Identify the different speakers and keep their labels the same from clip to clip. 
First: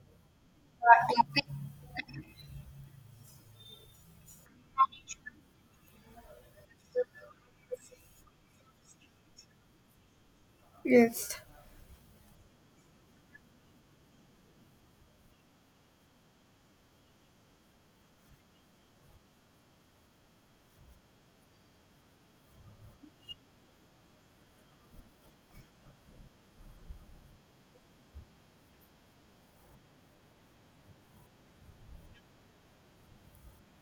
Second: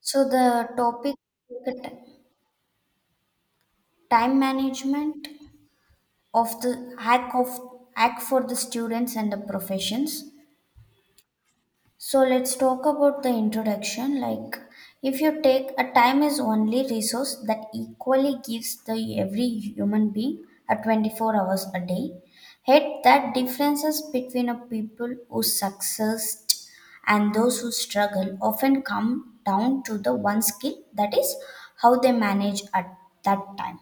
Speaker 1: So the topic time management of the hack of hack for the students and the professions.
Speaker 2: Yes,
Speaker 1: So let's talk about the introduction. Like, if you take a time is only resource that equally gives the every human being a 24 hours a day. Yet that differences between a people who succeed and those who struggle often come down to the one skill that is how they manage at that time.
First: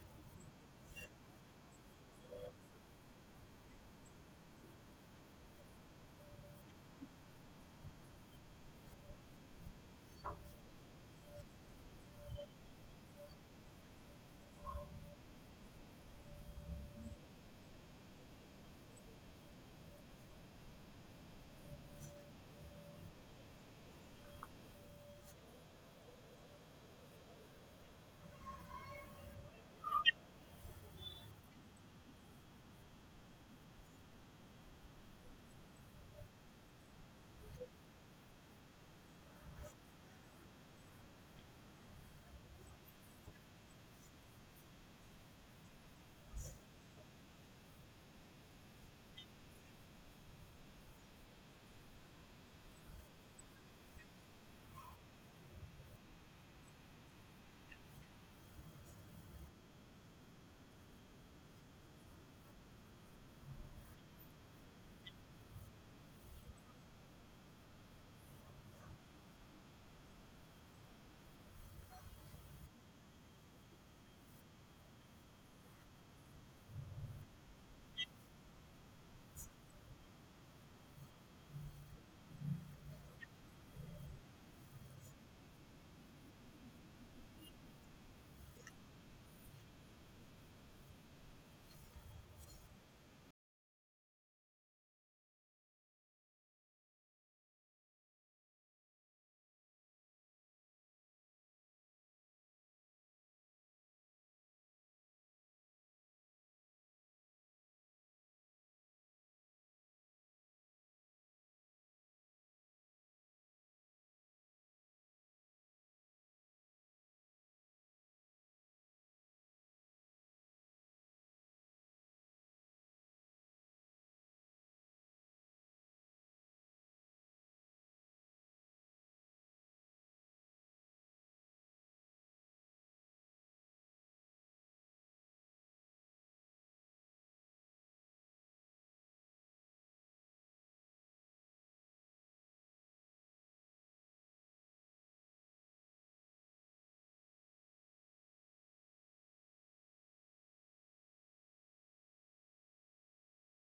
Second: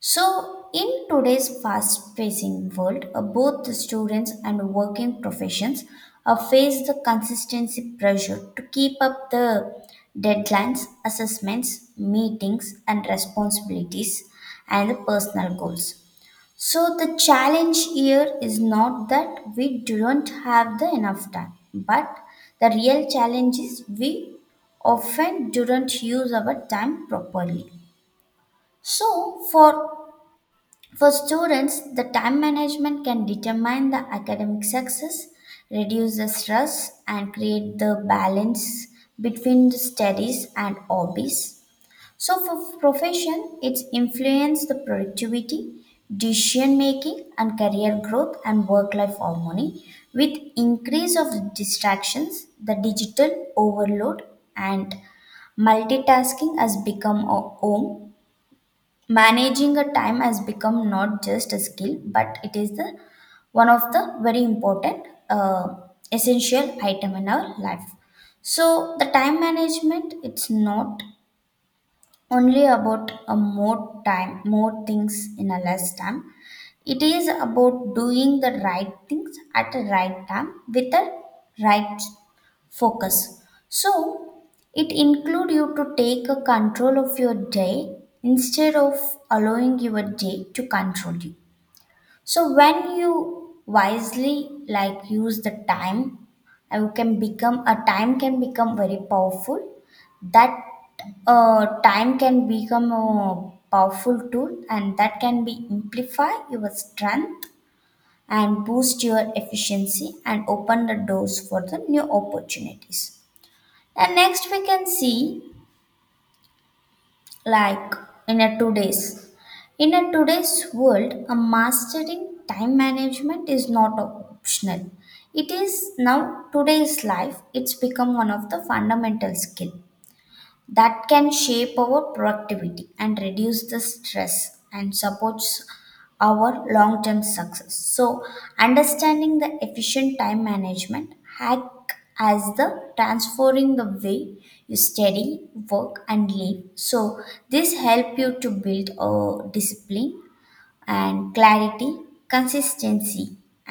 Speaker 1: So, in today's fast pacing world, both the students and working professions face the consistency pressure to keep up the deadlines, assessments, meetings, and responsibilities and the personal goals. So, the challenge here is not that we don't have the enough time, but the real challenge is we often don't use our time properly. So, for students, the time management can determine the academic success, reduce the stress, and create the balance between the studies and hobbies. So, for profession, it's influence the productivity, decision making, and career growth and work life harmony. With increase of distractions, the digital overload and multitasking has become a home managing a time has become not just a skill but it is the one of the very important essential item in our life. So the time management it's not only about a more time more things in a less time, it is about doing the right things at the right time with the right focus. So it include you to take a control of your day instead of allowing your day to control you. So when you wisely like use the time, you can become a time can become very powerful. That Time can become a powerful tool, and that can be amplify your strength and boost your efficiency and open the doors for the new opportunities. And next we can see like in a today's in a today's world a mastering time management is not optional. It is now today's life it's become one of the fundamental skill that can shape our productivity and reduce the stress and supports our long term success. So understanding the efficient time management hack as the transforming the way you study work and live. So this help you to build a discipline and clarity consistency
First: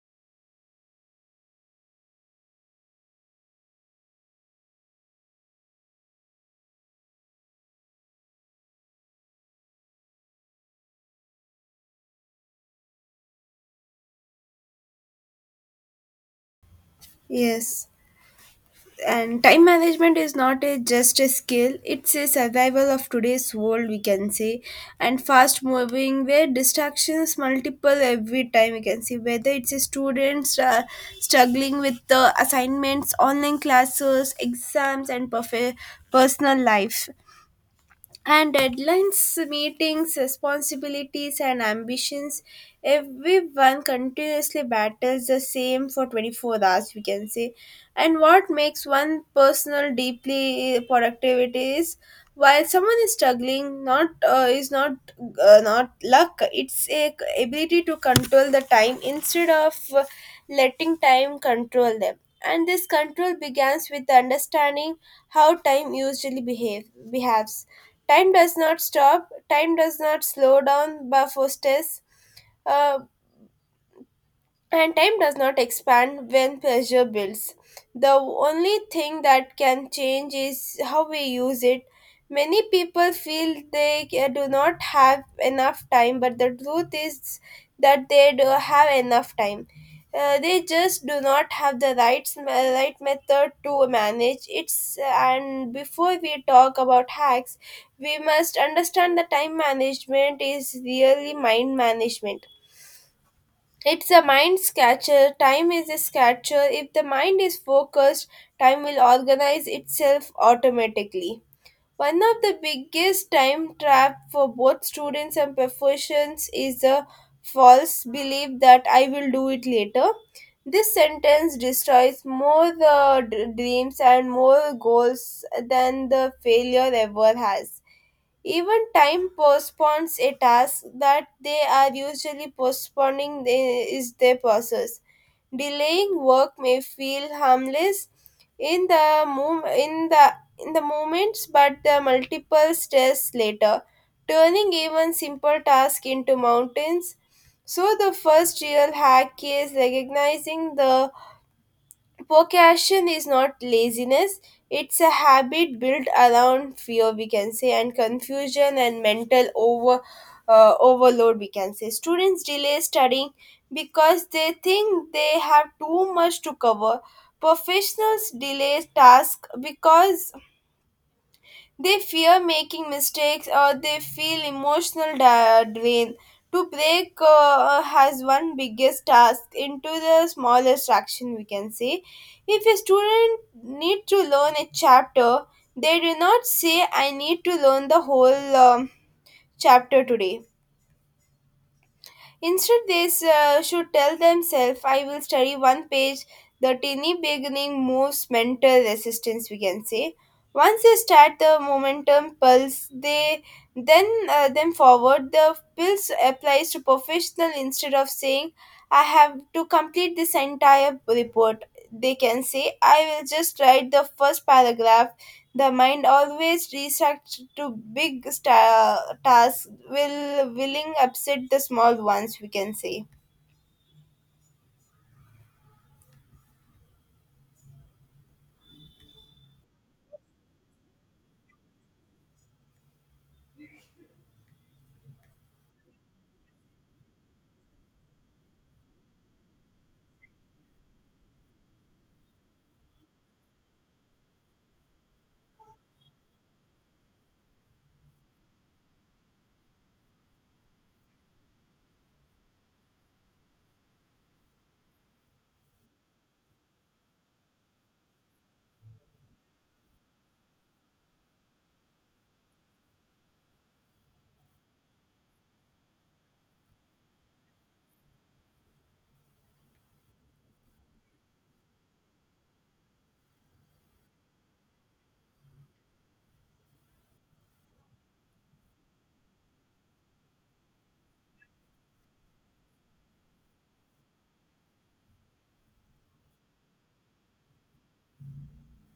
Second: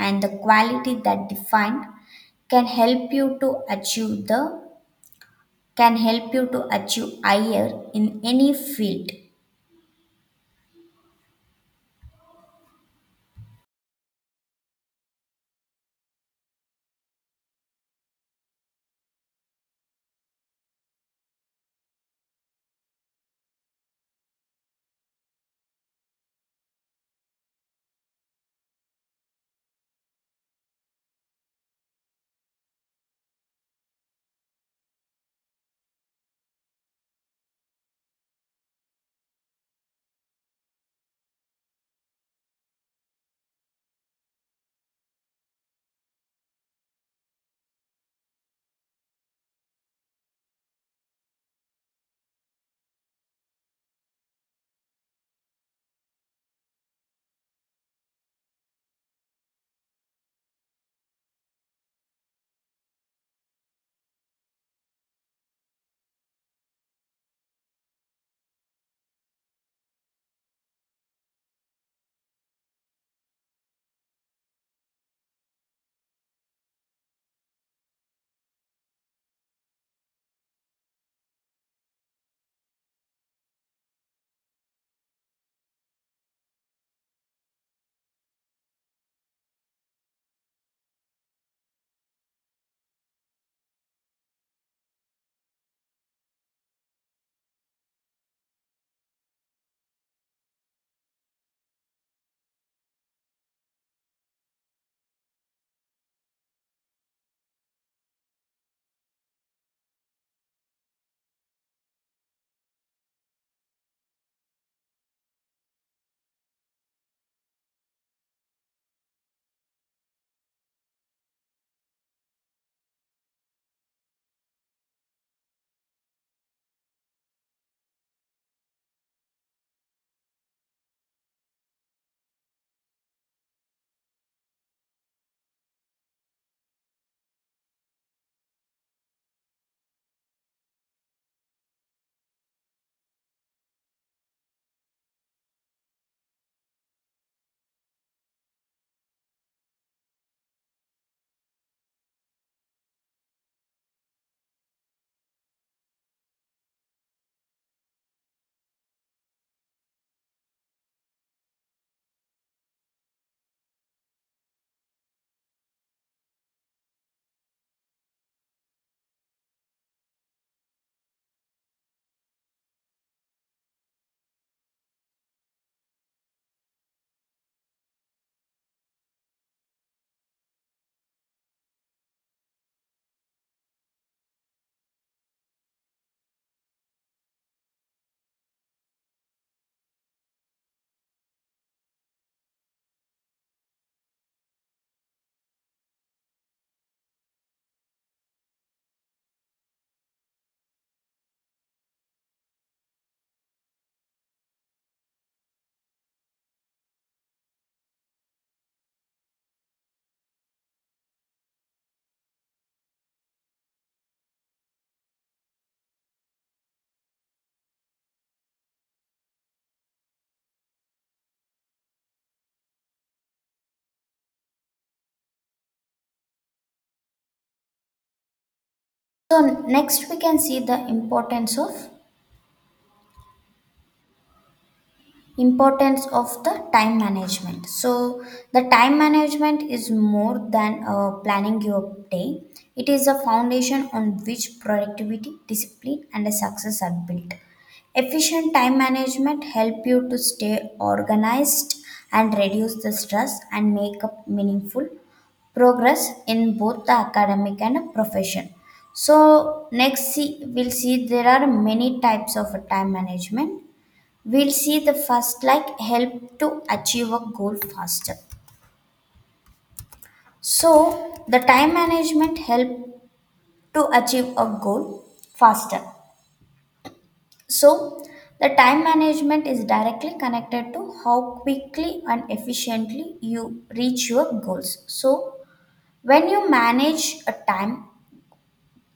Speaker 1: and the quality that defined can help you to achieve the can help you to achieve higher in any field.
Speaker 2: yes. And time management is not a just a skill, it's a survival of today's world, we can say. And fast moving, where distractions multiple every time, we can see whether it's a students struggling with the assignments, online classes, exams, and personal life. And deadlines, meetings, responsibilities, and ambitions. Everyone continuously battles the same for 24 hours, we can say. And what makes one personal deeply productivity is while someone is struggling, not is not not luck. It's a ability to control the time instead of letting time control them. And this control begins with understanding how time usually behaves. Time does not stop, time does not slow down by Faustus. And time does not expand when pressure builds. The only thing that can change is how we use it. Many people feel they do not have enough time, but the truth is that they do have enough time. They just do not have the right method to manage it. And before we talk about hacks, we must understand that time management is really mind management. It's a mind scatcher. Time is a scatcher. If the mind is focused, time will organize itself automatically. One of the biggest time trap for both students and professions is the false belief that I will do it later. This sentence destroys more the dreams and more goals than the failure ever has. Even time postpones a task that they are usually postponing the- is their process. Delaying work may feel harmless in the mom- in the in the moments, but the multiple stress later, turning even simple tasks into mountains. So the first real hack is recognizing the procrastination is not laziness, it's a habit built around fear, we can say, and confusion and mental overload, we can say. Students delay studying because they think they have too much to cover. Professionals delay tasks because they fear making mistakes or they feel emotional drain. To break has one biggest task into the smallest action, we can say. If a student need to learn a chapter, they do not say, I need to learn the whole chapter today. Instead, they should tell themselves, I will study one page. The tiny beginning moves mental resistance, we can say. Once they start the momentum pulse, they then them forward. The pulse applies to professional instead of saying, I have to complete this entire report. They can say, I will just write the first paragraph. The mind always reacts to big tasks, will willing upset the small ones, we can say.
Speaker 1: So next we can see the importance of the time management. So the time management is more than planning your day. It is a foundation on which productivity discipline and a success are built. Efficient time management help you to stay organized and reduce the stress and make up meaningful progress in both the academic and a profession. So next see, we'll see there are many types of a time management. Will see the first like help to achieve a goal faster. So the time management help to achieve a goal faster. So the time management is directly connected to how quickly and efficiently you reach your goals. So when you manage a time,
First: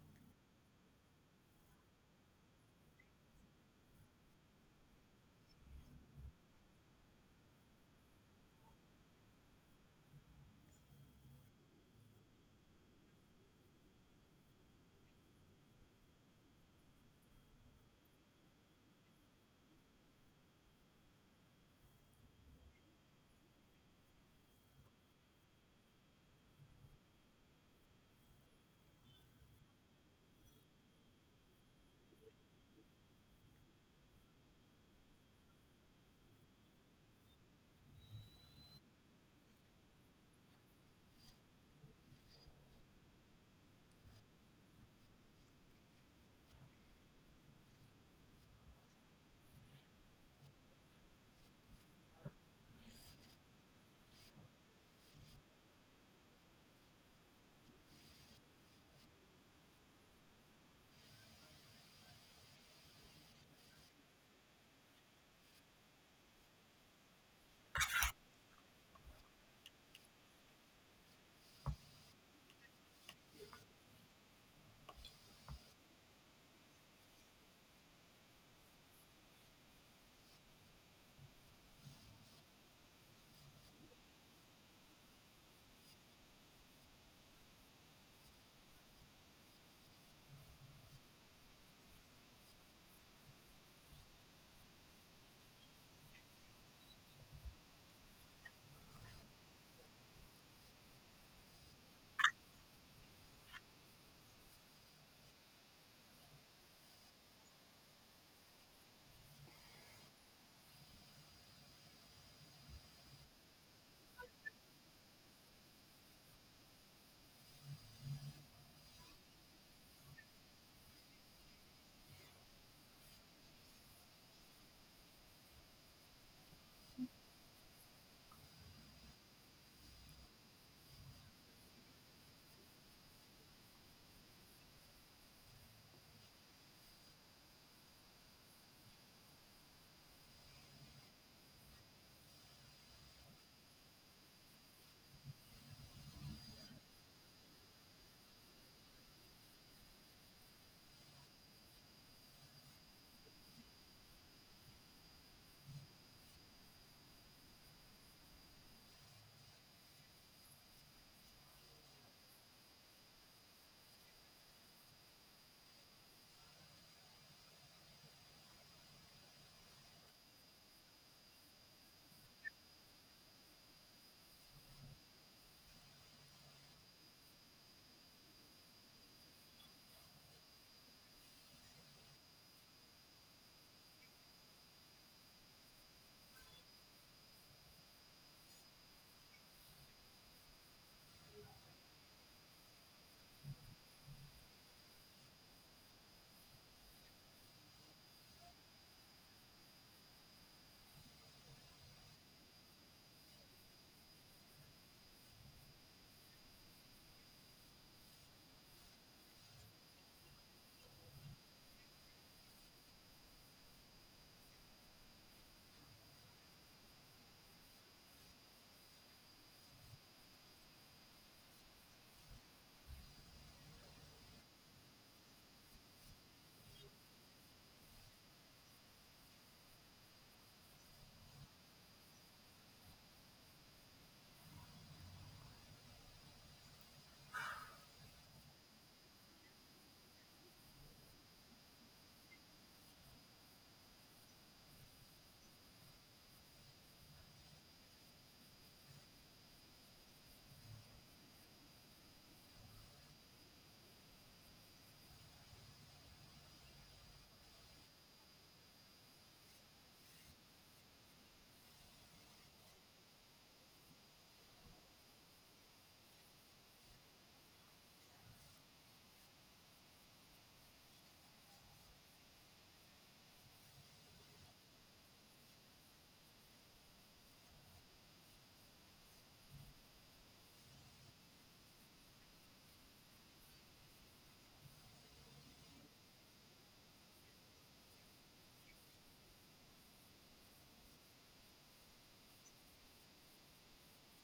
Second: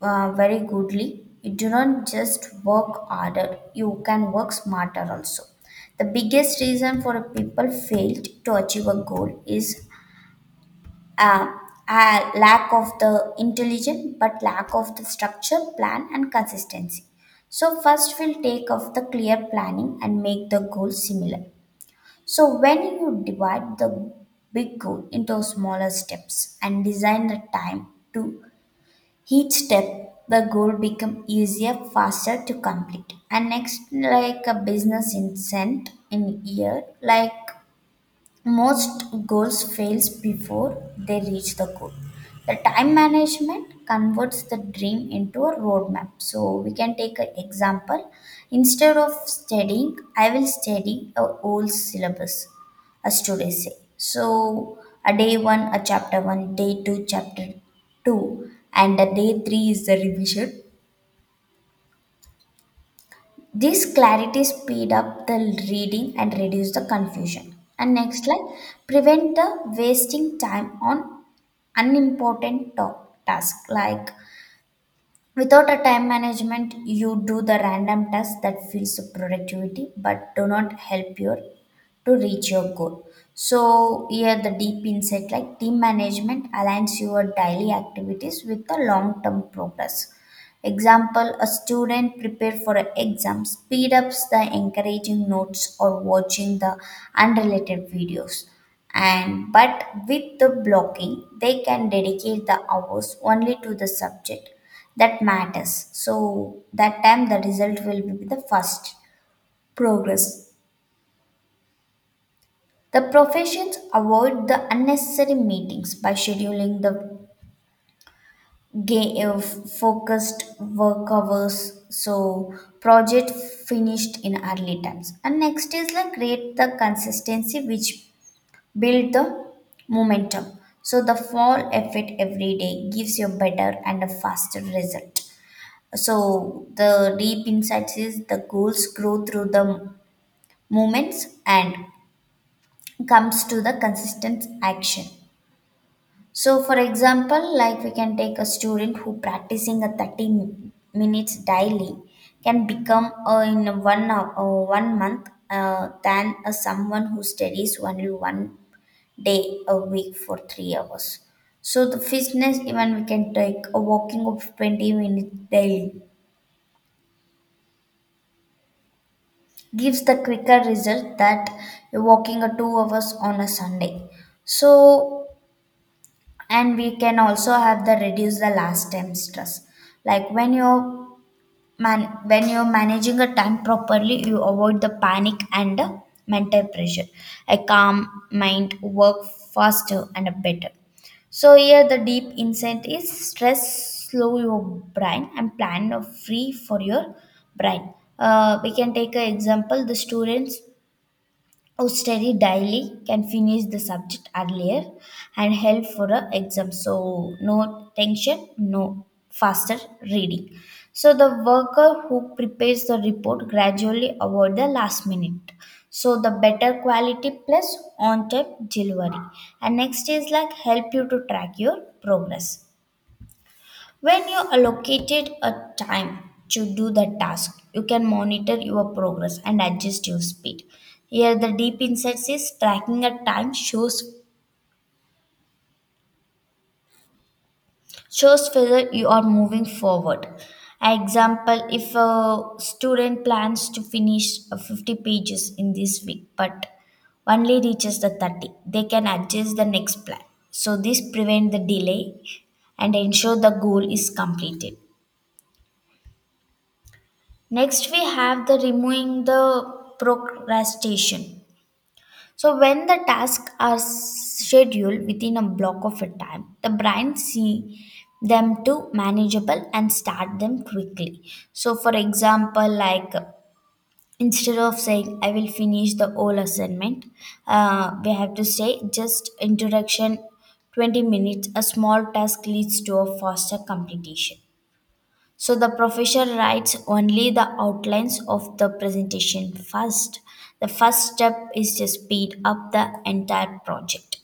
Speaker 1: very goodly you do not just work harder, you can work smarter also. The biggest reason for a people failed to achieve a goal is um, a lack of the intelligence but lack of the structure plan and consistency. So first we'll take off the clear planning and make the goal similar. So when you divide the big goal into smaller steps and design the time to each step, the goal become easier faster to complete. And next like a business incent in year like most goals fails before they reach the goal. The time management converts the dream into a roadmap. So we can take an example. Instead of studying, I will study a whole syllabus, as today say. So a day one, a chapter one, day two, chapter two, and a day three is the revision. This clarity speed up the reading and reduce the confusion. And next slide, prevent the wasting time on unimportant task like without a time management you do the random task that feels productivity but do not help your to reach your goal. So here the deep insight like team management aligns your daily activities with the long term progress. Example, a student prepare for an exam speed ups the encouraging notes or watching the unrelated videos. And but with the blocking, they can dedicate the hours only to the subject that matters. So that time the result will be the first progress. The professions avoid the unnecessary meetings by scheduling the focused work hours. So project finished in early times. And next is like create the consistency which build the momentum. So the fall effort every day gives you better and a faster result. So the deep insights is the goals grow through the moments and comes to the consistent action. So, for example, like we can take a student who practicing a minutes daily can become in 1 month than someone who studies only 1 day a week for 3 hours. So the fitness even we can take a walking of 20 minutes daily gives the quicker result that you're walking a 2 hours on a Sunday. So and we can also have the reduce the last time stress, like when you're man when you're managing a time properly you avoid the panic and the mental pressure. A calm mind work faster and better. So here the deep insight is stress slow your brain and plan a free for your brain. We can take an example, the students who study daily can finish the subject earlier and help for a exam. So no tension, no faster reading. So the worker who prepares the report gradually avoid the last minute. So the better quality plus on time delivery. And next is like help you to track your progress. When you allocated a time to do the task, you can monitor your progress and adjust your speed. Here, the deep insights is tracking a time shows whether you are moving forward. Example: if a student plans to finish 50 pages in this week, but only reaches the 30, they can adjust the next plan. So this prevent the delay and ensure the goal is completed. Next, we have the removing the procrastination. So, when the tasks are scheduled within a block of a time, the brain see them to manageable and start them quickly. So, for example, like instead of saying I will finish the whole assignment, we have to say just introduction 20 minutes. A small task leads to a faster completion. So the professor writes only the outlines of the presentation first. The first step is to speed up the entire project.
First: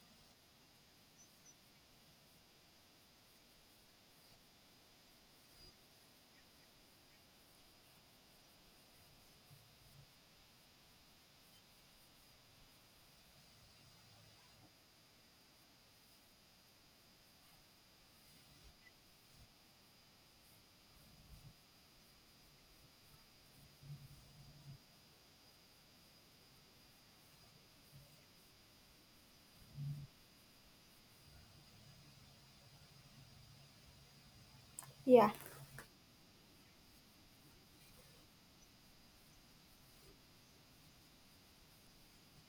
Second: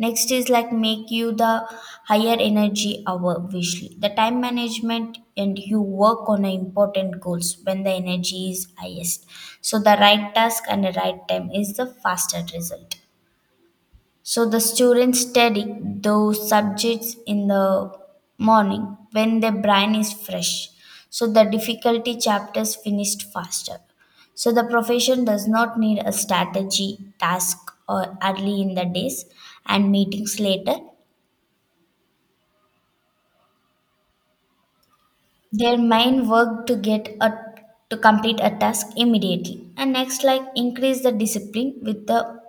Speaker 1: Next is like make you the higher energy hour visually. The time management and you work on the important goals when the energy is highest. So the right task and the right time is the faster result. So the students study those subjects in the morning when their brain is fresh. So the difficulty chapters finished faster. So the profession does not need a strategy task or early in the days and meetings later.
Speaker 2: Yeah,
Speaker 1: Their mind work to get a to complete a task immediately. And next like increase the discipline with the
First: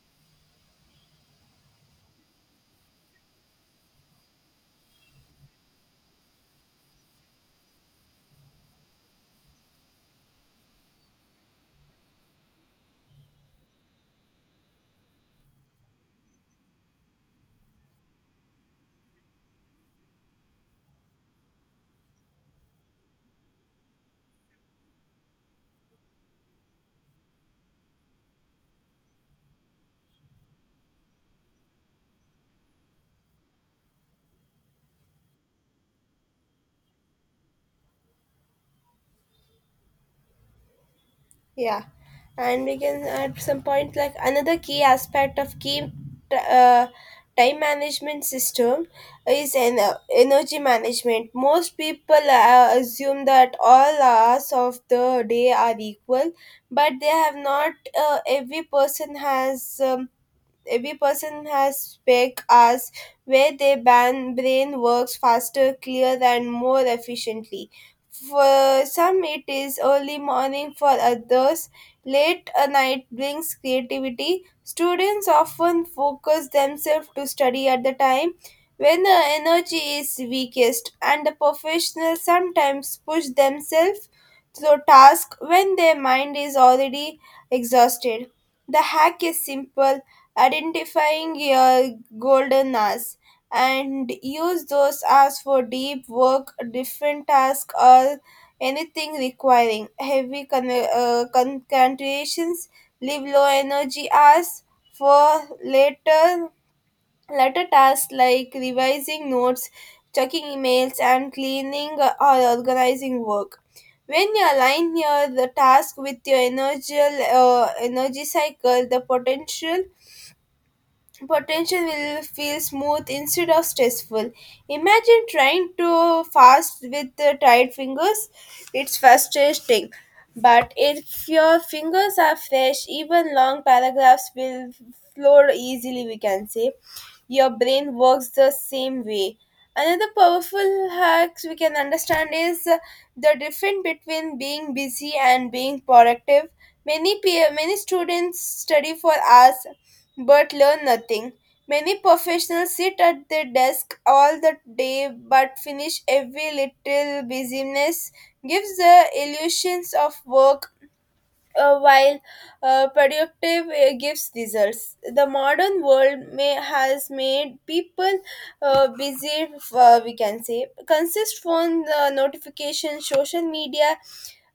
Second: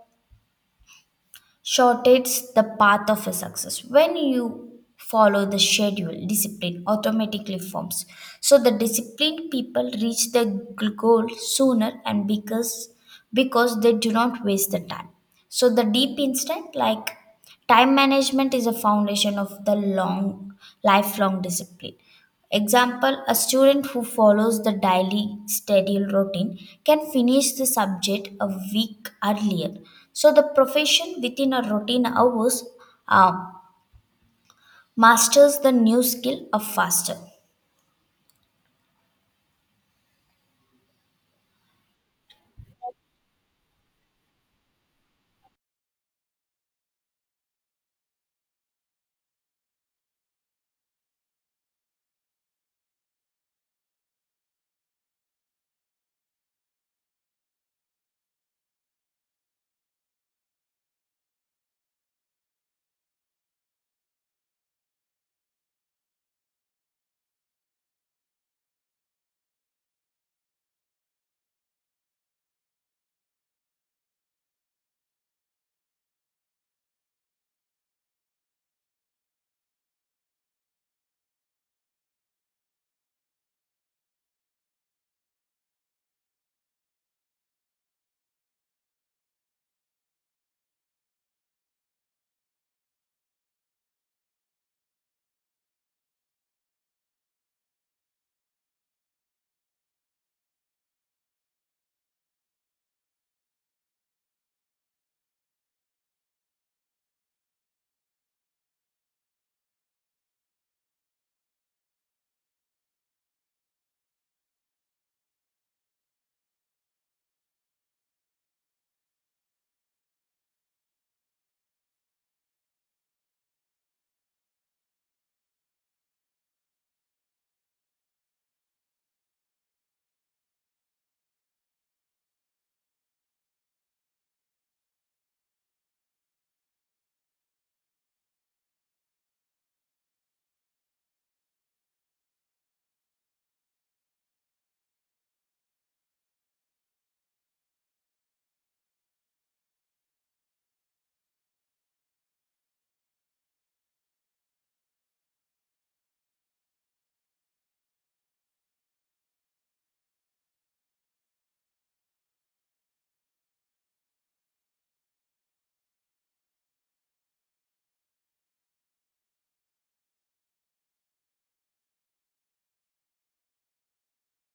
Speaker 1: shortens the path of a success. When you follow the schedule, discipline automatically forms. So the disciplined people reach the goal sooner and because they do not waste the time. So the deep instinct like time management is a foundation of the long lifelong discipline. Example, a student who follows the daily schedule routine can finish the subject a week earlier. So, the profession within a routine hours uh, masters the new skill of faster.
Speaker 2: yeah, and we can at some point like another key aspect of t- uh, time management system is energy management. Most people assume that all hours of the day are equal, but they have not. Uh, every person has. Um, every person has spec hours where their brain works faster, clearer, and more efficiently. For some, it is early morning, for others, late a night brings creativity. Students often focus themselves to study at the time when the energy is weakest, and the professionals sometimes push themselves through tasks when their mind is already exhausted. The hack is simple: identifying your golden hours and use those hours for deep work, different tasks, or anything requiring heavy concentrations. Leave low energy hours for later tasks like revising notes, checking emails, and cleaning or organizing work. When you align your the task with your energy cycle, the potential will feel smooth instead of stressful. Imagine trying to fast with tired fingers. It's frustrating. But if your fingers are fresh, even long paragraphs will flow easily, we can say. Your brain works the same way. Another powerful hacks we can understand is the difference between being busy and being productive. Many students study for hours but learn nothing. Many professionals sit at their desk all the day but finish every little busyness gives the illusions of work while productive gives results. The modern world may has made people busy. We can say consist phone notifications, social media,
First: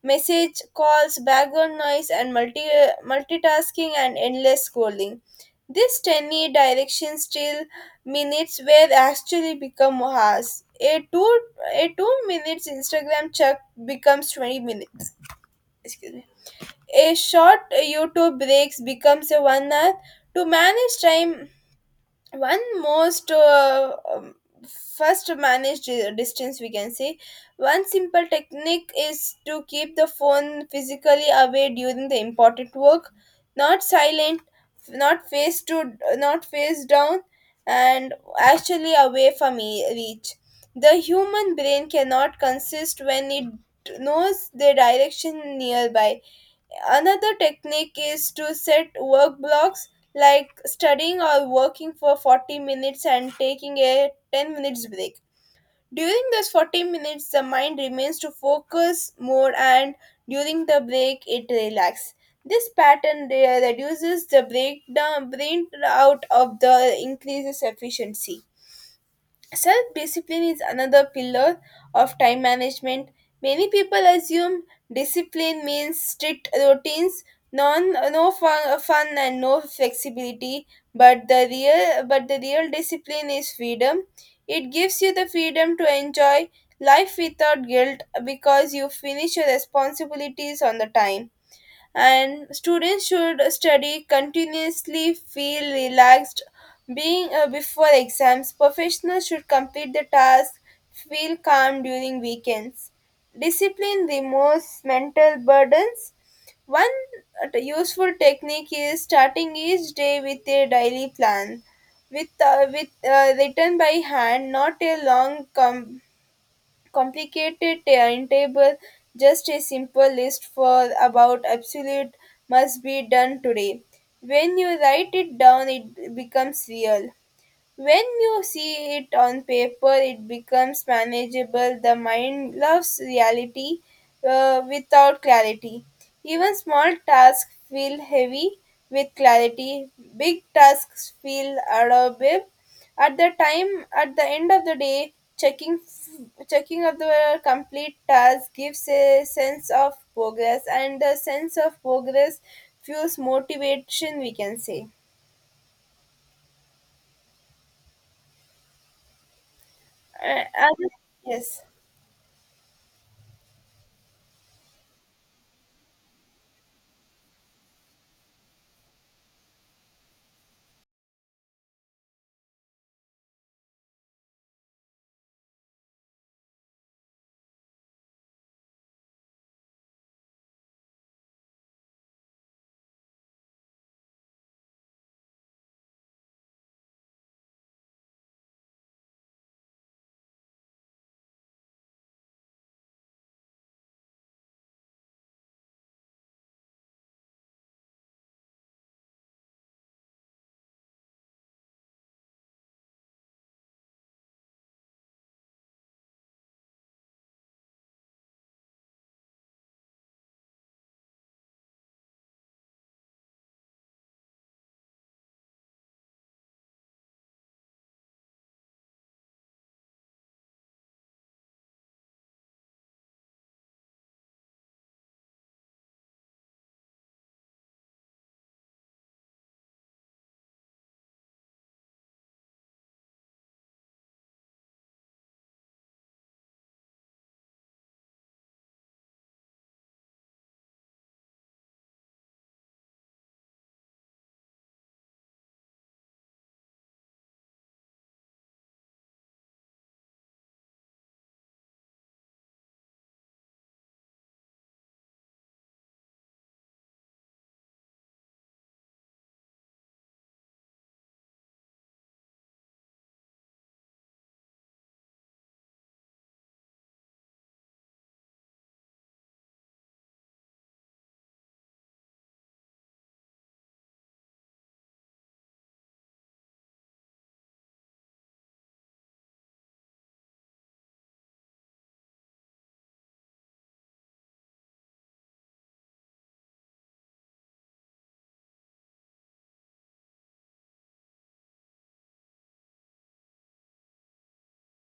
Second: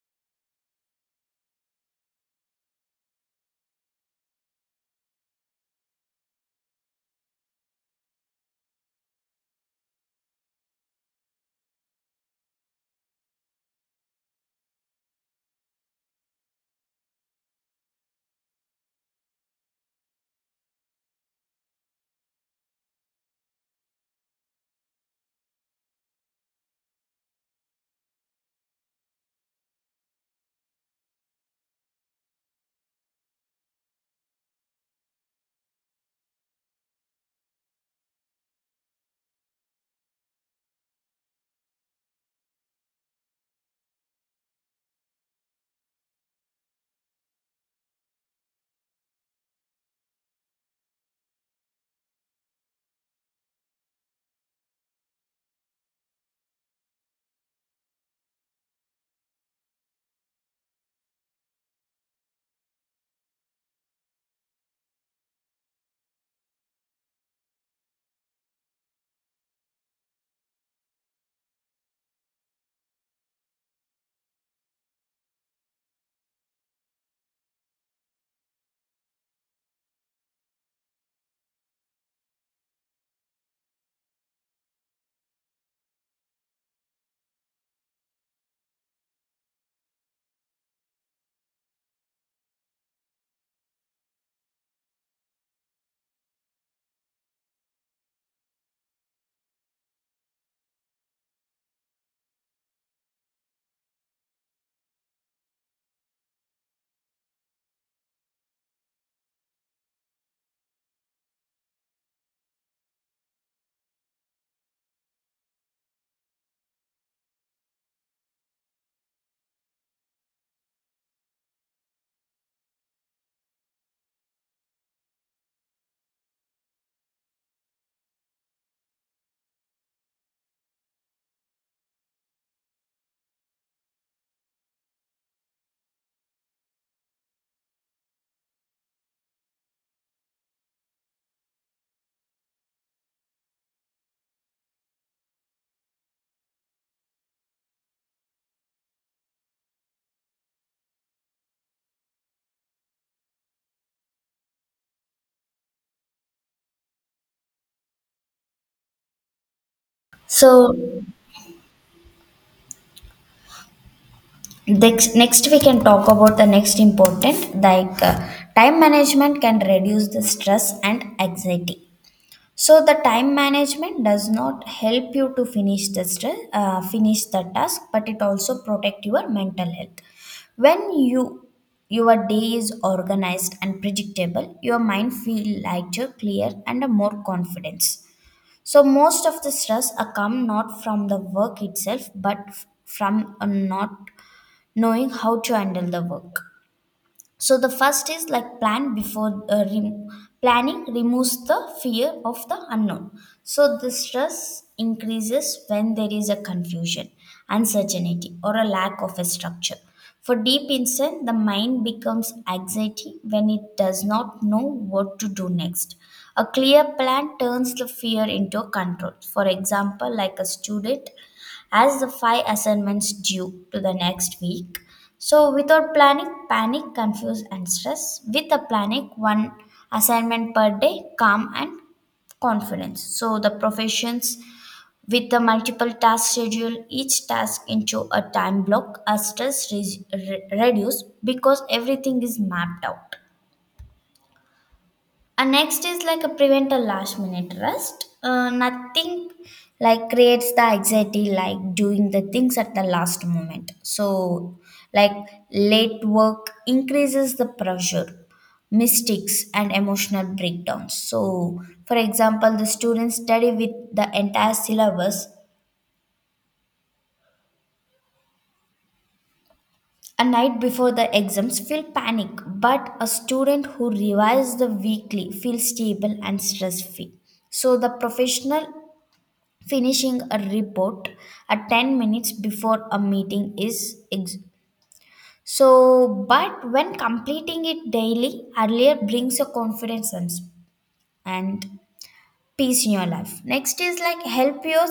Speaker 2: message calls, background noise, and multitasking and endless scrolling. This tiny direction still minutes were actually become hours. A two a 2 minutes Instagram check becomes 20 minutes. Excuse me, a short YouTube breaks becomes a 1 hour. To manage time, one most first to manage distance, we can say, one simple technique is to keep the phone physically away during the important work, not silent, not face down, and actually away from reach. The human brain cannot consist when it knows the direction nearby. Another technique is to set work blocks like studying or working for 40 minutes and taking a 10 minutes break. During those 40 minutes, the mind remains to focus more, and during the break, it relaxes. This pattern reduces the breakdown, brain out of the increases efficiency. Self discipline is another pillar of time management. Many people assume discipline means strict routines, no fun, and no flexibility. But the real discipline is freedom. It gives you the freedom to enjoy life without guilt because you finish your responsibilities on the time. And students should study continuously feel relaxed being before exams. Professionals should complete the task, feel calm during weekends. Discipline removes mental burdens. One useful technique is starting each day with a daily plan, with written by hand, not a complicated timetable, just a simple list for about absolute must be done today. When you write it down, it becomes real. When you see it on paper, it becomes manageable. The mind loves reality without clarity. Even small tasks feel heavy. With clarity, big tasks feel adorable. At the end of the day, checking checking of the complete task gives a sense of progress, and the sense of progress fuels motivation, we can say. Uh, and-
Speaker 1: So,
Speaker 2: yes.
Speaker 1: next we can talk about the next important like time management can reduce the stress and anxiety. So the time management does not help you to finish the stress, finish the task, but it also protect your mental health. When you your day is organized and predictable, your mind feel lighter, clear, and a more confidence. So most of the stress come not from the work itself, but from not knowing how to handle the work. So the first is like plan planning removes the fear of the unknown. So the stress increases when there is a confusion, uncertainty, or a lack of a structure. For deep insight, the mind becomes anxiety when it does not know what to do next. A clear plan turns the fear into a control. For example, like a student has the five assignments due to the next week. So, without planning, panic, confuse, and stress. With a panic, one assignment per day, calm and confidence. So, the professions with the multiple task schedule each task into a time block, a stress reduce because everything is mapped out. And next is like a prevent a last minute rest. Nothing like creates the anxiety like doing the things at the last moment. So, like late work increases the pressure, mistakes, and emotional breakdowns. So, for example, the students study with the entire syllabus a night before the exams feel panic, but a student who revises the weekly feels stable and stress free. So the professional finishing a report at 10 minutes before a meeting so but when completing it daily earlier brings a confidence and peace in your life. Next is like help your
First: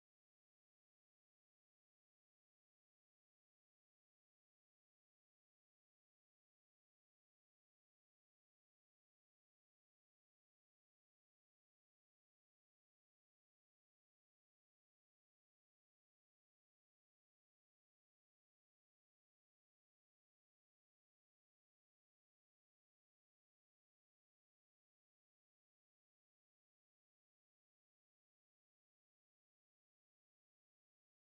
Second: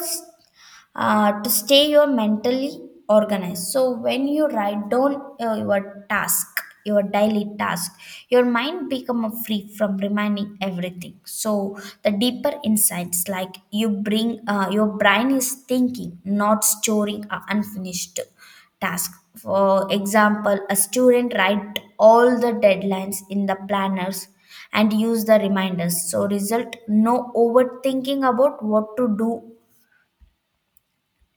Speaker 1: to stay your mentally organized. So when you write down your task your daily task your mind become free from reminding everything. So the deeper insights, like you bring your brain is thinking, not storing a unfinished task. For example, a student write all the deadlines in the planners and use the reminders, so result no overthinking about what to do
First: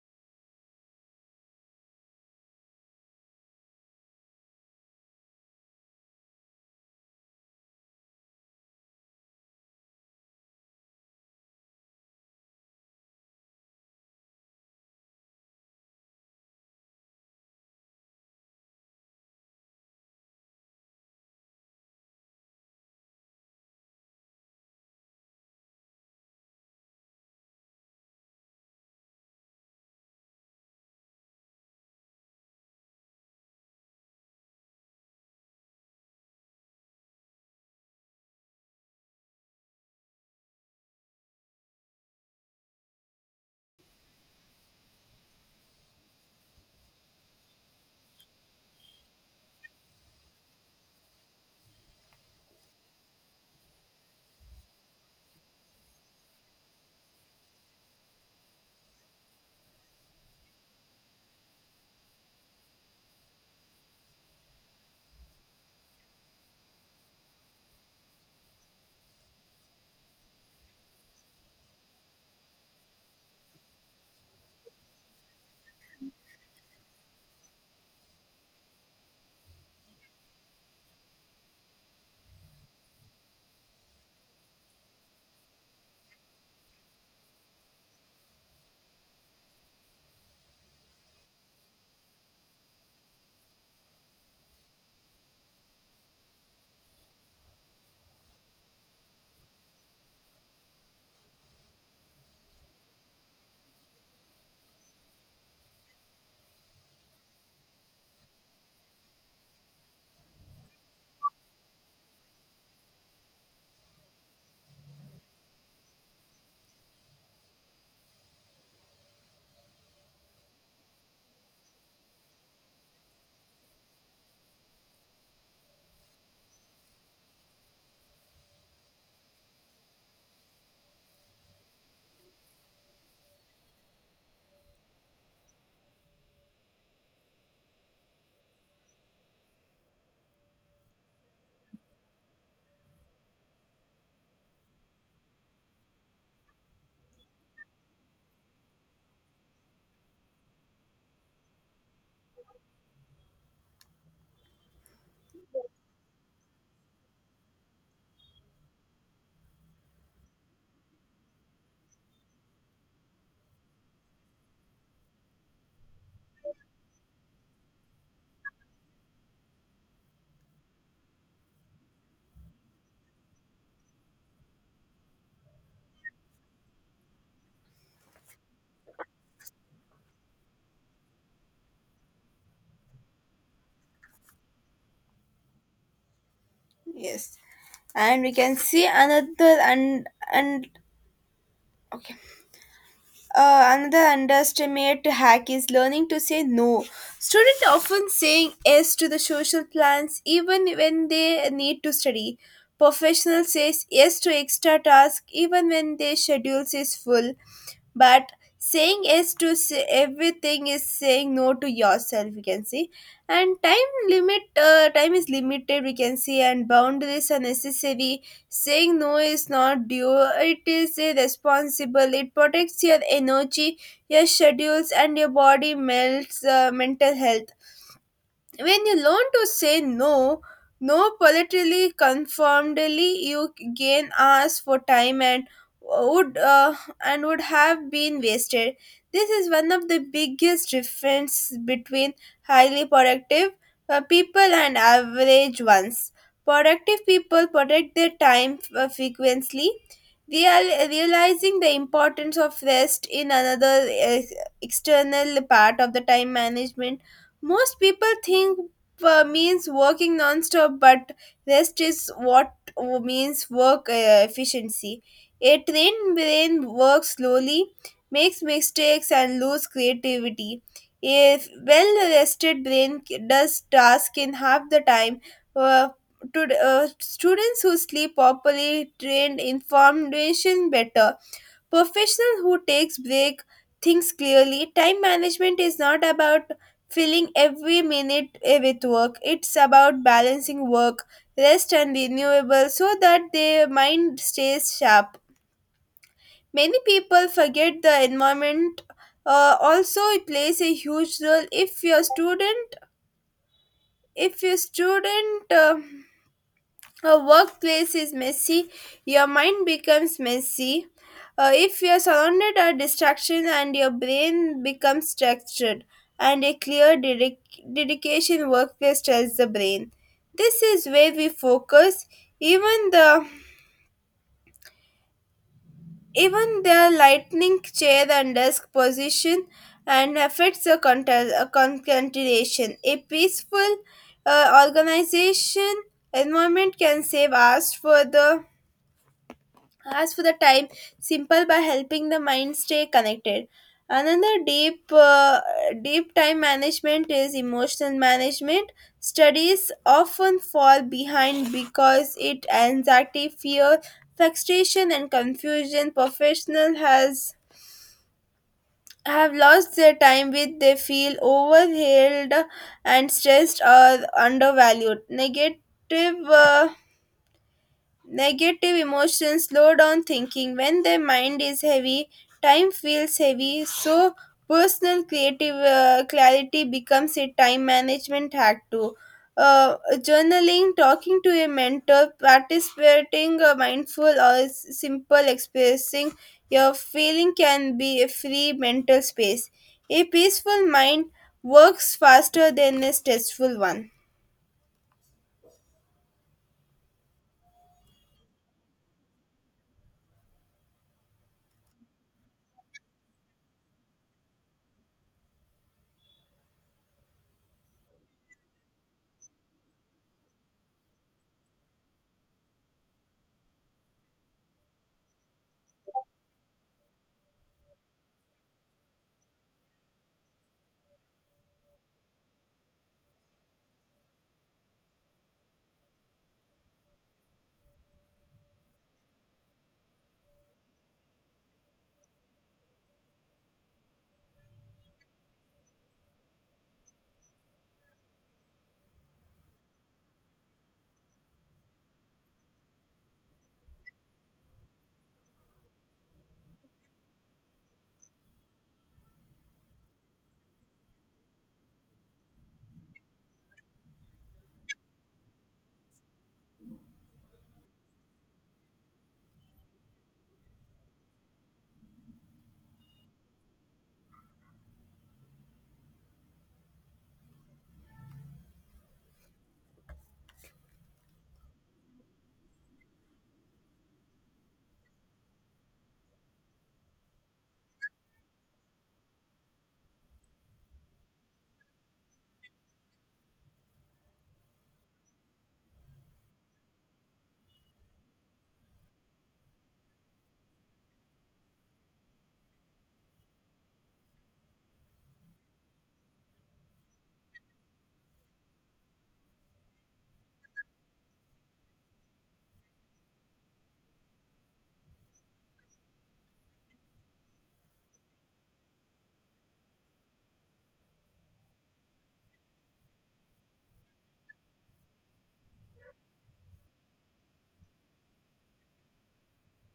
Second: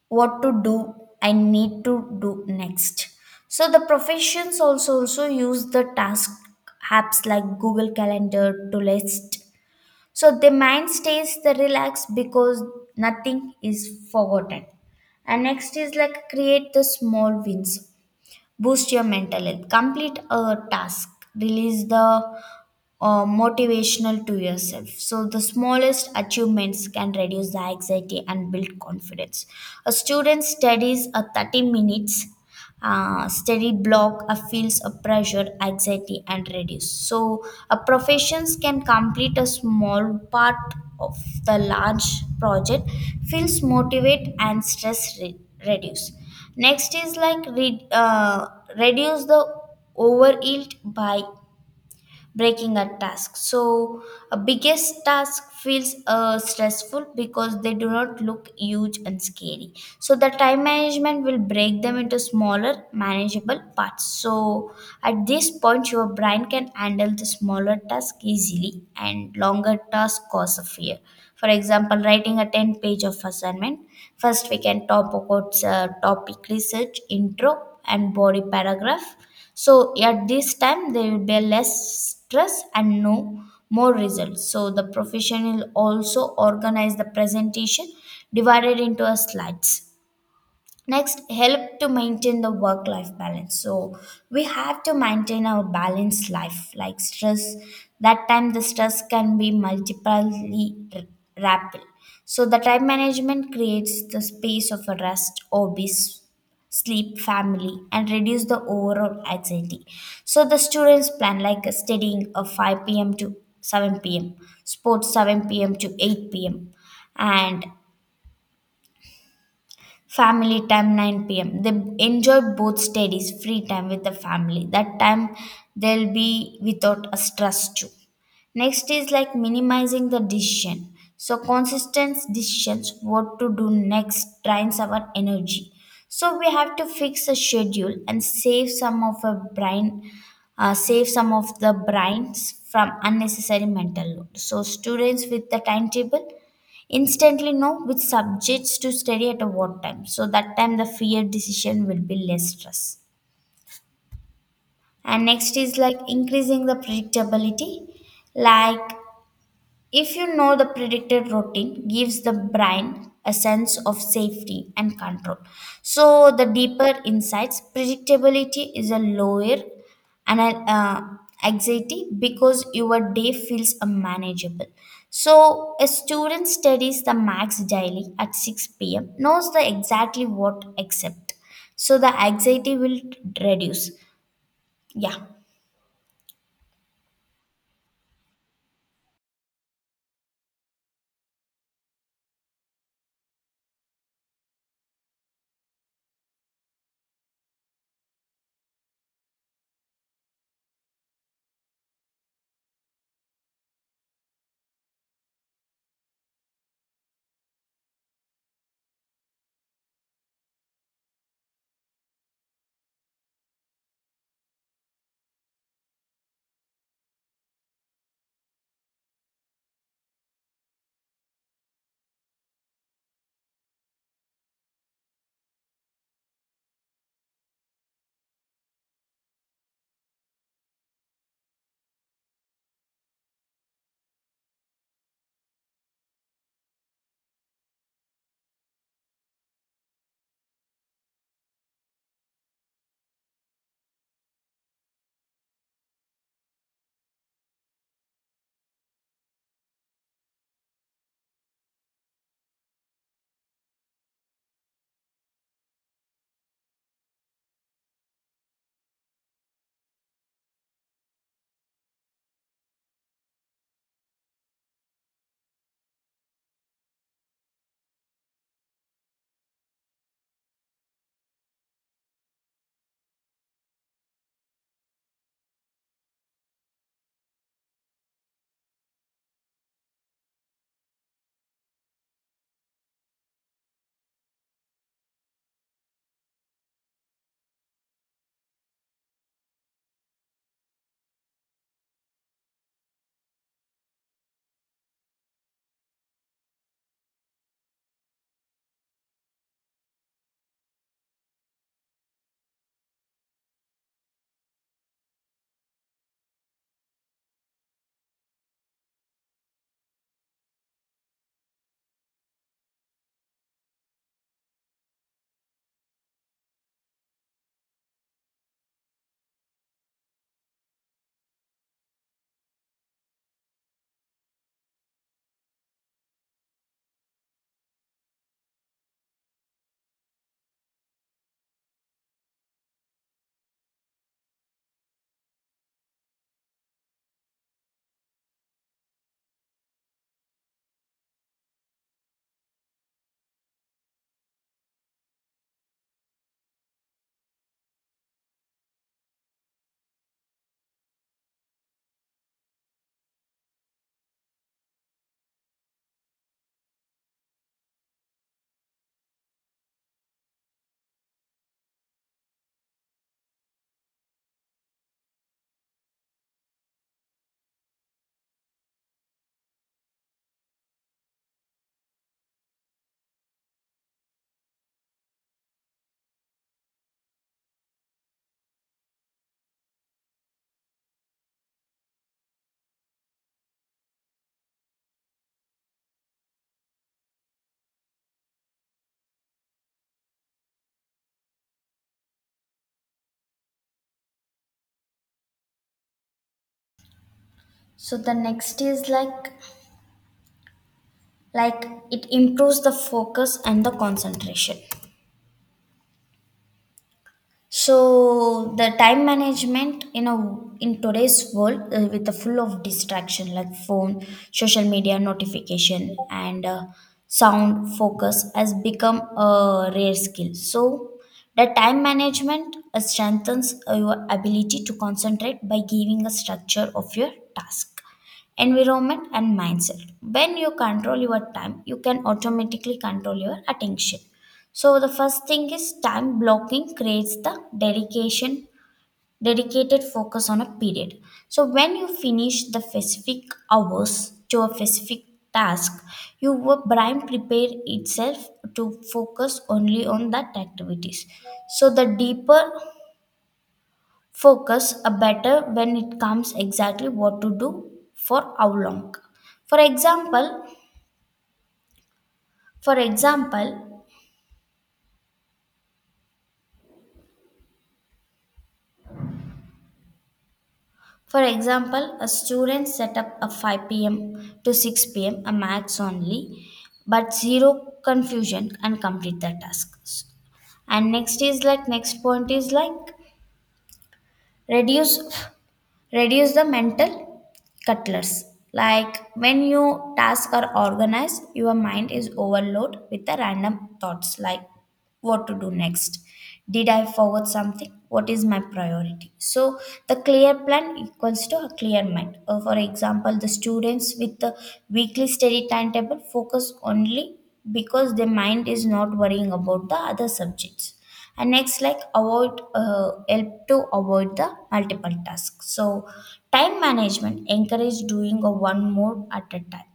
Speaker 1: what to do I need to do next. So the professions also use the task apps like Google Calendar to list. So the mind stays the relaxed because nothing is forgotten. And next is like create the small wins, boost your mental health, complete a task, release the motivational to yourself. So the smallest achievements can reduce the anxiety and build confidence. A student studies a 30 minutes study block feels a pressure, anxiety, and reduce. So a professions can complete a small part of the large project, feels motivate and stress reduce. Next is like reduce the overeat by breaking a task. So, a biggest task feels stressful because they do not look huge and scary. So, the time management will break them into smaller, manageable parts. So, at this point, your brain can handle the smaller task easily, and longer task cause a fear. For example, writing a 10 page of assignment. First, we can talk about topic research, intro, and body paragraph. So at this time there will be less stress and no more results. So the professional also organize the presentation divided into a slides. Next, help to maintain the work life balance. So, we have to maintain our balanced life, like stress. That time, the stress can be multiply rapid. So, the time management creates the space of a rest, hobbies, sleep, family, and reduce the overall anxiety. So, the students plan like a studying of 5 p.m. to 7 p.m., sports 7 p.m. to 8 p.m., and family time 9 p.m. they enjoy both studies free time with the family. That time they'll be without a stress too. Next is like minimizing the decision. So consistent decisions what to do next drains our energy, so we have to fix a schedule and save some of the brains from unnecessary mental load. So students with the timetable instantly know which subjects to study at a what time, so that time the fear decision will be less stress. And next is like increasing the predictability. Like if you know the predicted routine gives the brain a sense of safety and control. So the deeper insights, predictability is a lower and anxiety because your day feels manageable. So a student studies the max daily at 6 p.m. knows the exactly what accept. So the anxiety will reduce. Yeah.
Speaker 2: Yes, and we can see another and okay. Another underestimate hack is learning to say no. Students often saying yes to the social plans even when they need to study. Professional says yes to extra task even when their schedule is full, but saying yes to say everything is saying no to yourself, we can see. And time is limited, we can see, and boundaries are necessary. Saying no is not due, it is a responsible, it protects your energy, your schedules, and your body melts mental health. When you learn to say no, no politically conformedly, you gain hours for time would uh, and would have been wasted. This is one of the biggest difference between highly productive people and average ones. Productive people protect their time frequently. Realizing the importance of rest in another external part of the time management. Most people think means working non-stop, but rest is what means work efficiency. A trained brain works slowly, makes mistakes, and loses creativity. A well-rested brain does task in half the time. Uh, Students who sleep properly trained information better. Professional who takes break thinks clearly. Time management is not about filling every minute with work, it's about balancing work, rest, and renewable so that their mind stays sharp. Many people forget the environment also plays a huge role. If your student a workplace is messy, your mind becomes messy. If you're surrounded by distractions and your brain becomes structured, and a clear dedication workplace tells the brain, this is where we focus. Even the Even their lightning chair and desk position and affects the continuation. A peaceful organization environment can save us for the as for the time, simple by helping the mind stay connected. Another deep time management is emotional management. Studies often fall behind because it anxiety, fear, frustration, and confusion. Professional has have lost their time with they feel overwhelmed and stressed or undervalued. Negative emotions slow down thinking. When the mind is heavy, time feels heavy. So, personal creative clarity becomes a time management hack too. Uh, Journaling, talking to a mentor, participating mindful or simple expressing your feeling can be a free mental space. A peaceful mind works faster than a stressful one.
Speaker 1: So the next is like it improves the focus and the concentration. So the time management, in today's world, with the full of distraction like phone, social media notification, and sound focus has become a rare skill. So the time management strengthens your ability to concentrate by giving a structure of your task, environment and mindset. When you control your time, you can automatically control your attention. So the first thing is time blocking creates the dedicated focus on a period. So when you finish the specific hours to a specific task, your brain prepare itself to focus only on that activities. So the deeper focus, a better when it comes exactly what to do for how long. For example, for example, For example, a student set up a 5 p.m. to 6 p.m. a max only, but zero confusion and complete the tasks. And next is like reduce reduce the mental cutlers. Like when your tasks are organized your mind is overloaded with the random thoughts like what to do next, did I forward something, what is my priority? So the clear plan equals to a clear mind. For example, the students with the weekly study timetable focus only because their mind is not worrying about the other subjects. And next like avoid help to avoid the multiple tasks. So time management encourage doing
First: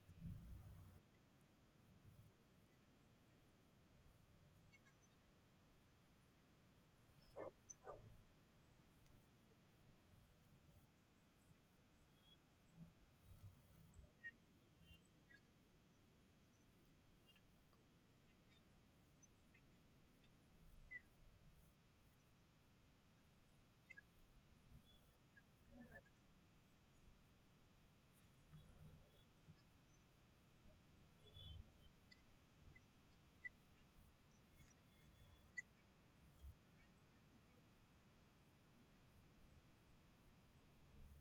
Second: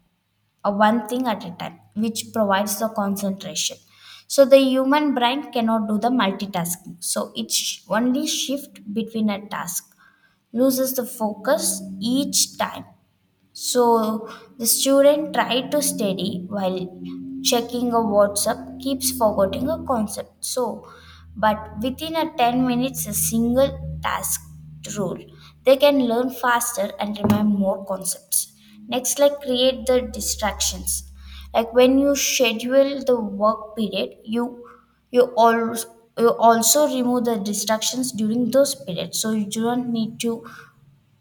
Speaker 1: a one thing at a time, which provides the concentration. So the human brain cannot do the multitasking, so it only shift between a task, loses the focus each time. So the student tried to study while checking a WhatsApp, keeps forgetting a concept. So, but within a 10 minutes, a single task rule, they can learn faster and remember more concepts. Next, like create the distractions. Like when you schedule the work period, you always you also remove the distractions during those periods, so you do not need to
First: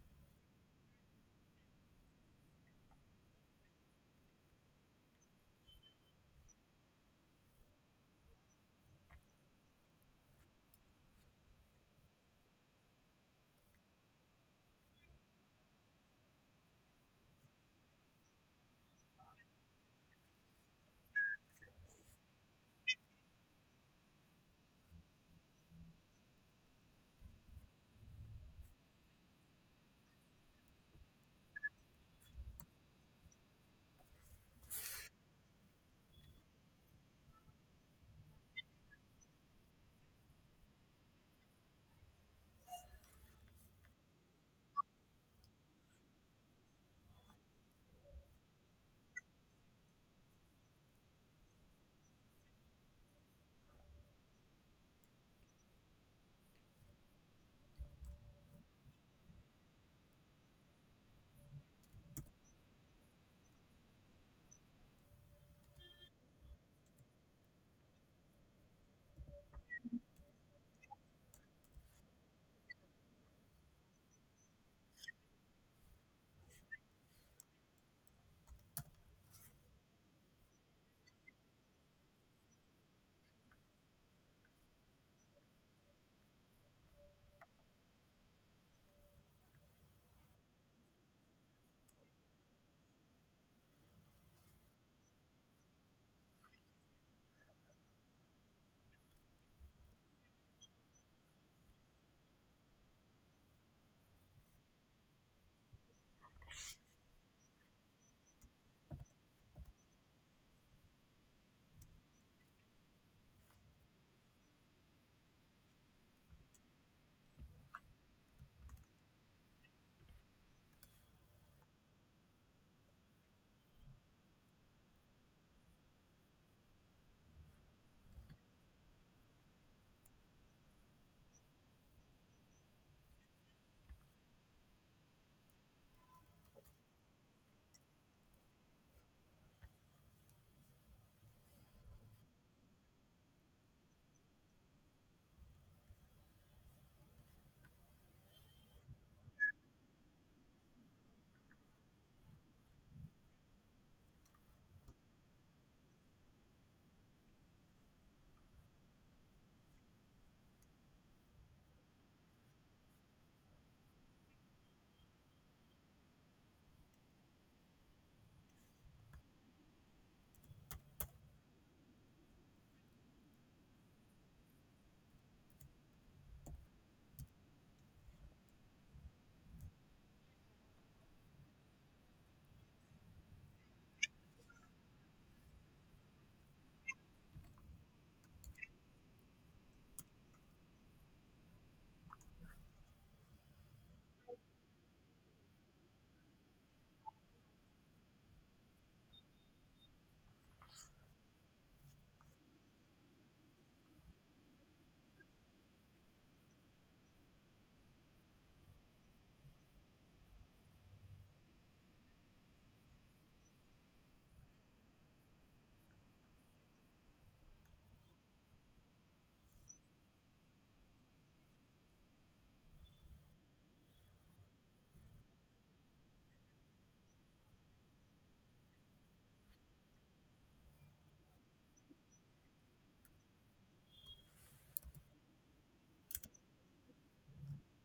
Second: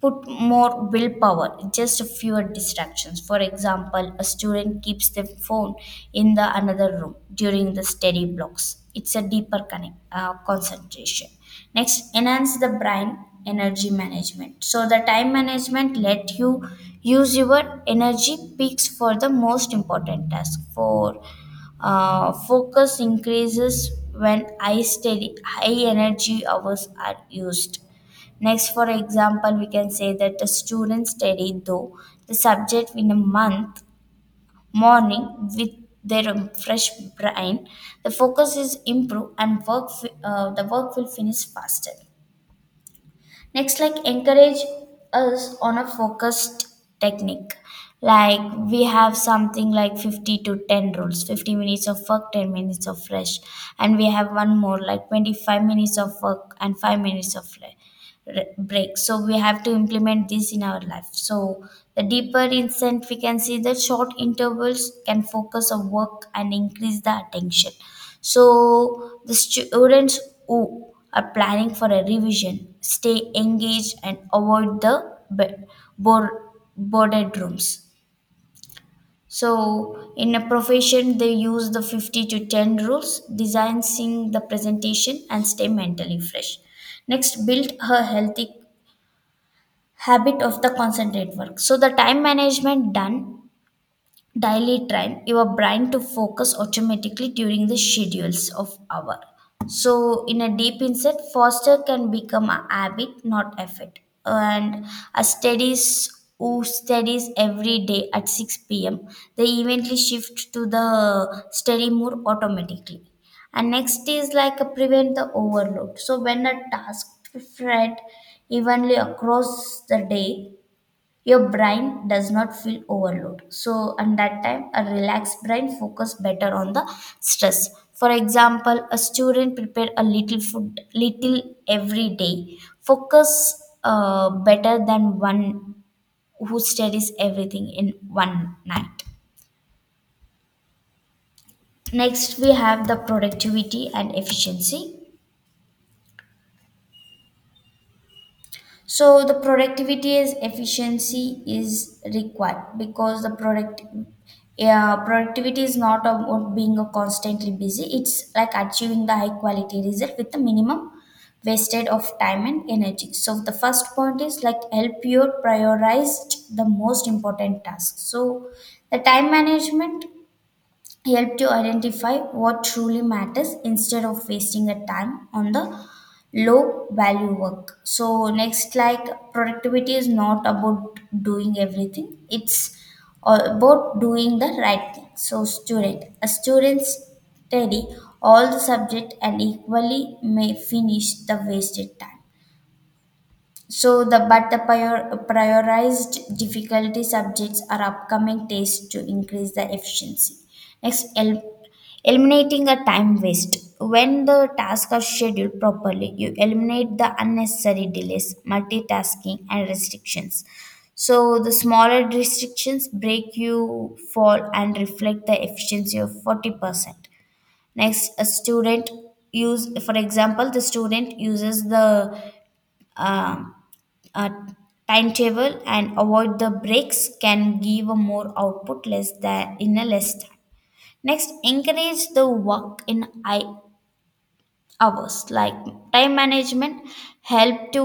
Speaker 1: put more willpower, just fewer distractions. For example, a student keeps their phone in the another room during the study blocks. It's a deeper concentration. Next, enhance the brain energy management. So the time management let you use your energy peaks for the most important task. For Focus increases when high energy hours are used. Next, for example, we can say that the students study though the subject in a month morning with their fresh brain. The focus is improved and the work will finish faster. Next, like encourage us on a focused technique. Like we have something like 50 to 10 rules, 50 minutes of work, 10 minutes of rest, and we have one more like 25 minutes of work and 5 minutes of break. So we have to implement this in our life. So the deeper insight we can see that short intervals can focus on work and increase the attention. So the students who are planning for a revision stay engaged and avoid the bor- boarded rooms. So in a profession, they use the 50 to 10 rules, design, sing the presentation, and stay mentally fresh. Next, build a healthy habit of the concentrate work. So the time management done daily train your brain to focus automatically during the schedules of hour. So in a deep insight, foster can become a habit not effort. And a studies who studies every day at 6 p.m. they eventually shift to the study more automatically. And next is like a prevent the overload. So when a task spread evenly across the day, your brain does not feel overload. So and that time a relaxed brain focus better on the stress. For example, a student prepare a little food little every day focus better than one who studies everything in one night. Next, we have the productivity and efficiency. So the productivity is efficiency is required because productivity is not about being a constantly busy. It's like achieving the high quality result with the minimum wasted of time and energy. So the first point is like help you prioritize the most important tasks. So the time management help to identify what truly matters instead of wasting a time on the low value work. So next, like productivity is not about doing everything, it's about doing the right thing. So student a student study all the subject and equally may finish the wasted time. So the but the prior, prioritized difficulty subjects are upcoming tests to increase the efficiency. Next, eliminating a time waste. When the tasks are scheduled properly, you eliminate the unnecessary delays, multitasking, and restrictions. So the smaller restrictions break you fall and reflect the efficiency of 40%. Next, a student use, for example, the student uses the uh uh, timetable and avoid the breaks can give a more output less than in a less time. Next, encourage the work in I hours. Like time management help to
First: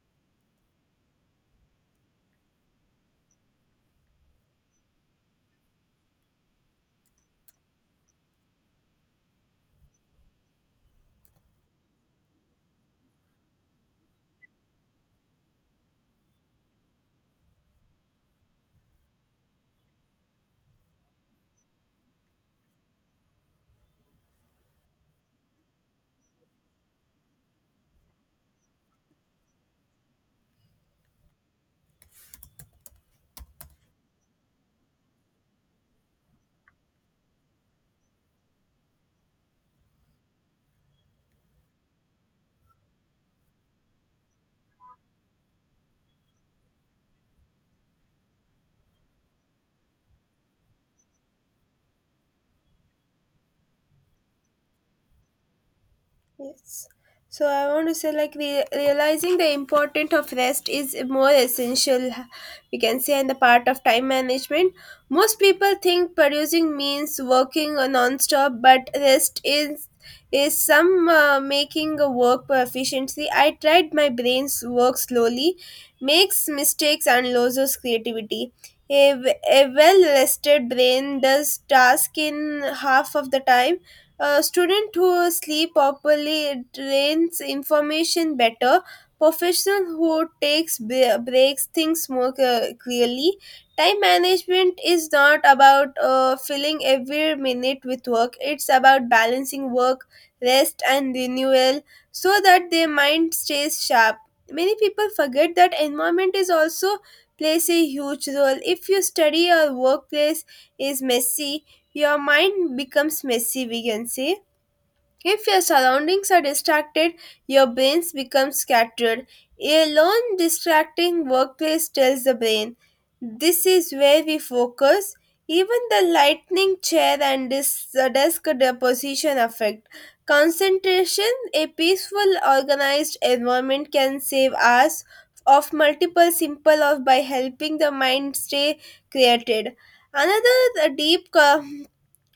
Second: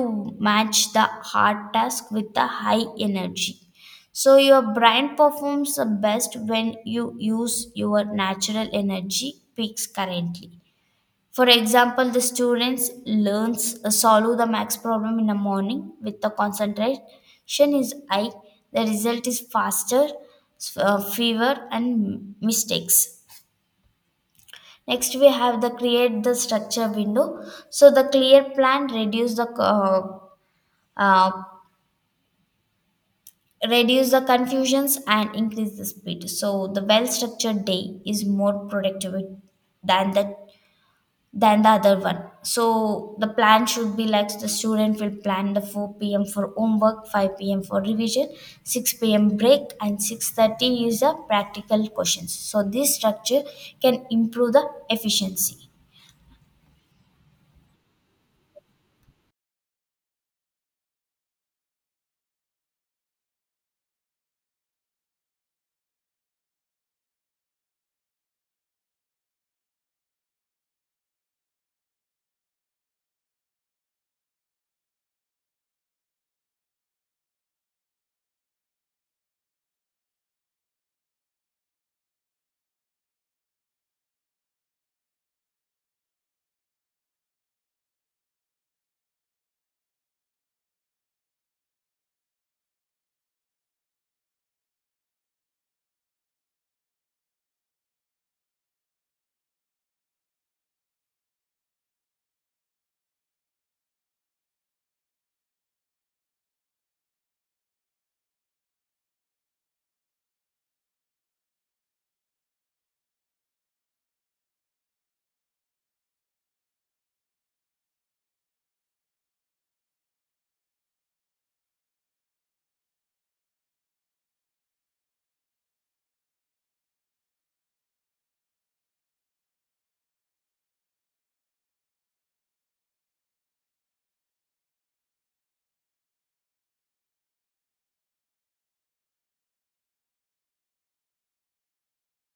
Speaker 1: match the hard task with the high energy. So your brain performs the best when you use your natural energy peaks currently. For example, the students learns solve the max problem in the morning with the concentration is high. The result is faster, fewer and mistakes. Next, we have the create the structure window. So the clear plan uh, reduce the confusions and increase the speed. So the well structured day is more productive than the than the other one. So the plan should be like the student will plan the 4 p.m. for homework, 5 p.m. for revision, 6 p.m. break, and 6:30 is the practical questions. So this structure can improve the efficiency.
Speaker 2: Yes. So I want to say like realizing the importance of rest is more essential, we can say, in the part of time management. Most people think producing means working non-stop, but rest is some making a work efficiently. I tried my brain's work slowly, makes mistakes and loses creativity. A well rested brain does task in half of the time. A student who sleep properly retains information better. Professional who takes breaks things more clearly. Time management is not about filling every minute with work. It's about balancing work, rest, and renewal so that their mind stays sharp. Many people forget that environment is also plays a huge role. If your study or workplace is messy, your mind becomes messy, we can say. If your surroundings are distracted, your brains become scattered. A lone distracting workplace tells the brain, this is where we focus. Even the lightning chair and this the desk the position affect concentration. A peaceful, organized environment can save us of multiple simple of by helping the mind stay created. Another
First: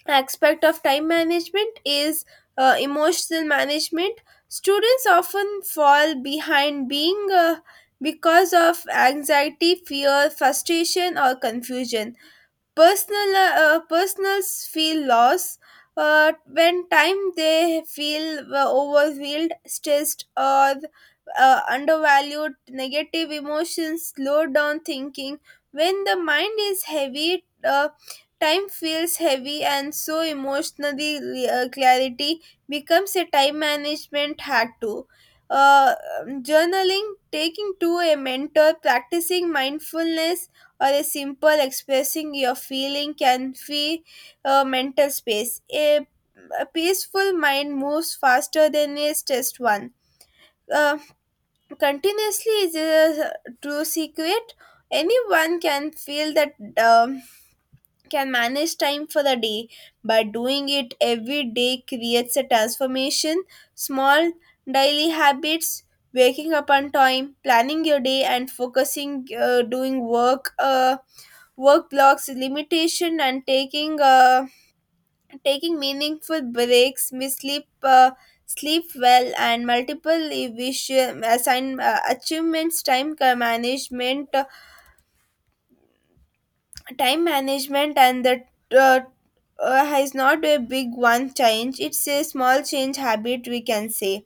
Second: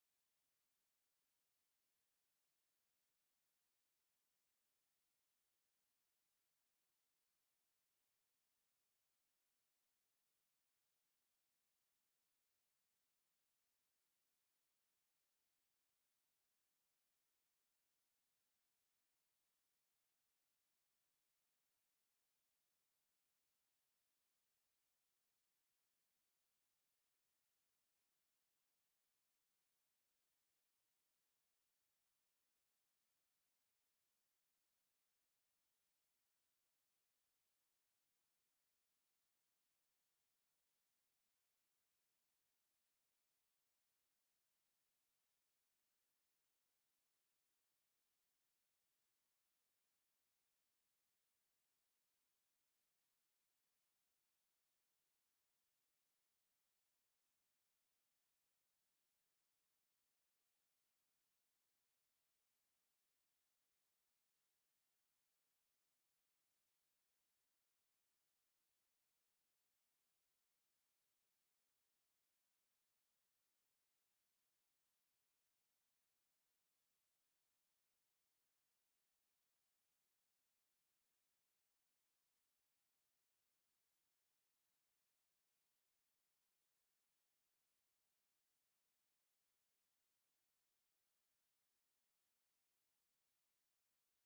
Speaker 2: aspect of time management is emotional management. Students often fall behind being because of anxiety, fear, frustration, or confusion. personal Personals feel loss when time they feel overwhelmed, stressed, or undervalued. Negative emotions slow down thinking. When the mind is heavy, time feels heavy, and so emotionally clarity becomes a time management hack too. uh, Journaling, taking to a mentor, practicing mindfulness, or a simple expressing your feeling can free mental space. A peaceful mind moves faster than a stressed one. Uh, Continuously is a true secret. Anyone can feel that um, can manage time for the day, but doing it every day creates a transformation. Small daily habits: waking up on time, planning your day, and focusing doing work work blocks limitation, and taking meaningful breaks, we sleep sleep well and multiple wish assign achievements. Time management and the uh, is not a big one change, it's a small change habit, we can say.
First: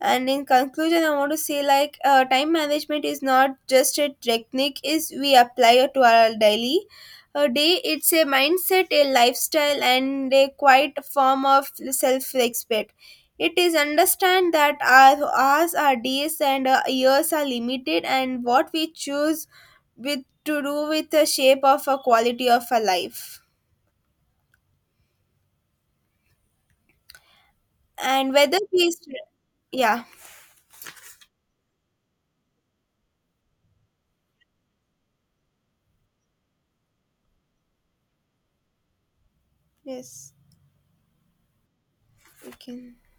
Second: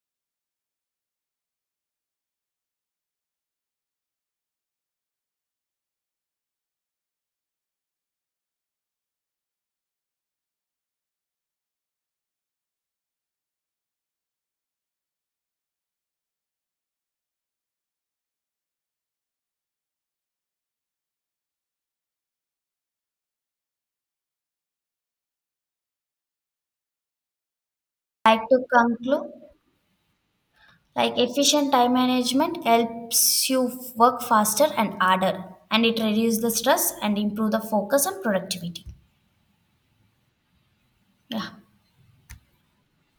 Speaker 2: And in conclusion, I want to say like time management is not just a technique is we apply it to our daily day, it's a mindset, a lifestyle, and a quiet form of self-respect. It is understand that our hours, our days, and our years are limited, and what we choose with to do with the shape of a quality of a life, and
Speaker 1: Like
Speaker 2: whether
Speaker 1: to
Speaker 2: we
Speaker 1: conclude,
Speaker 2: yeah
Speaker 1: like efficient time management helps you work faster and harder, and it reduces the stress and improve the focus and productivity.
Speaker 2: yes
Speaker 1: Yeah.
Speaker 2: we can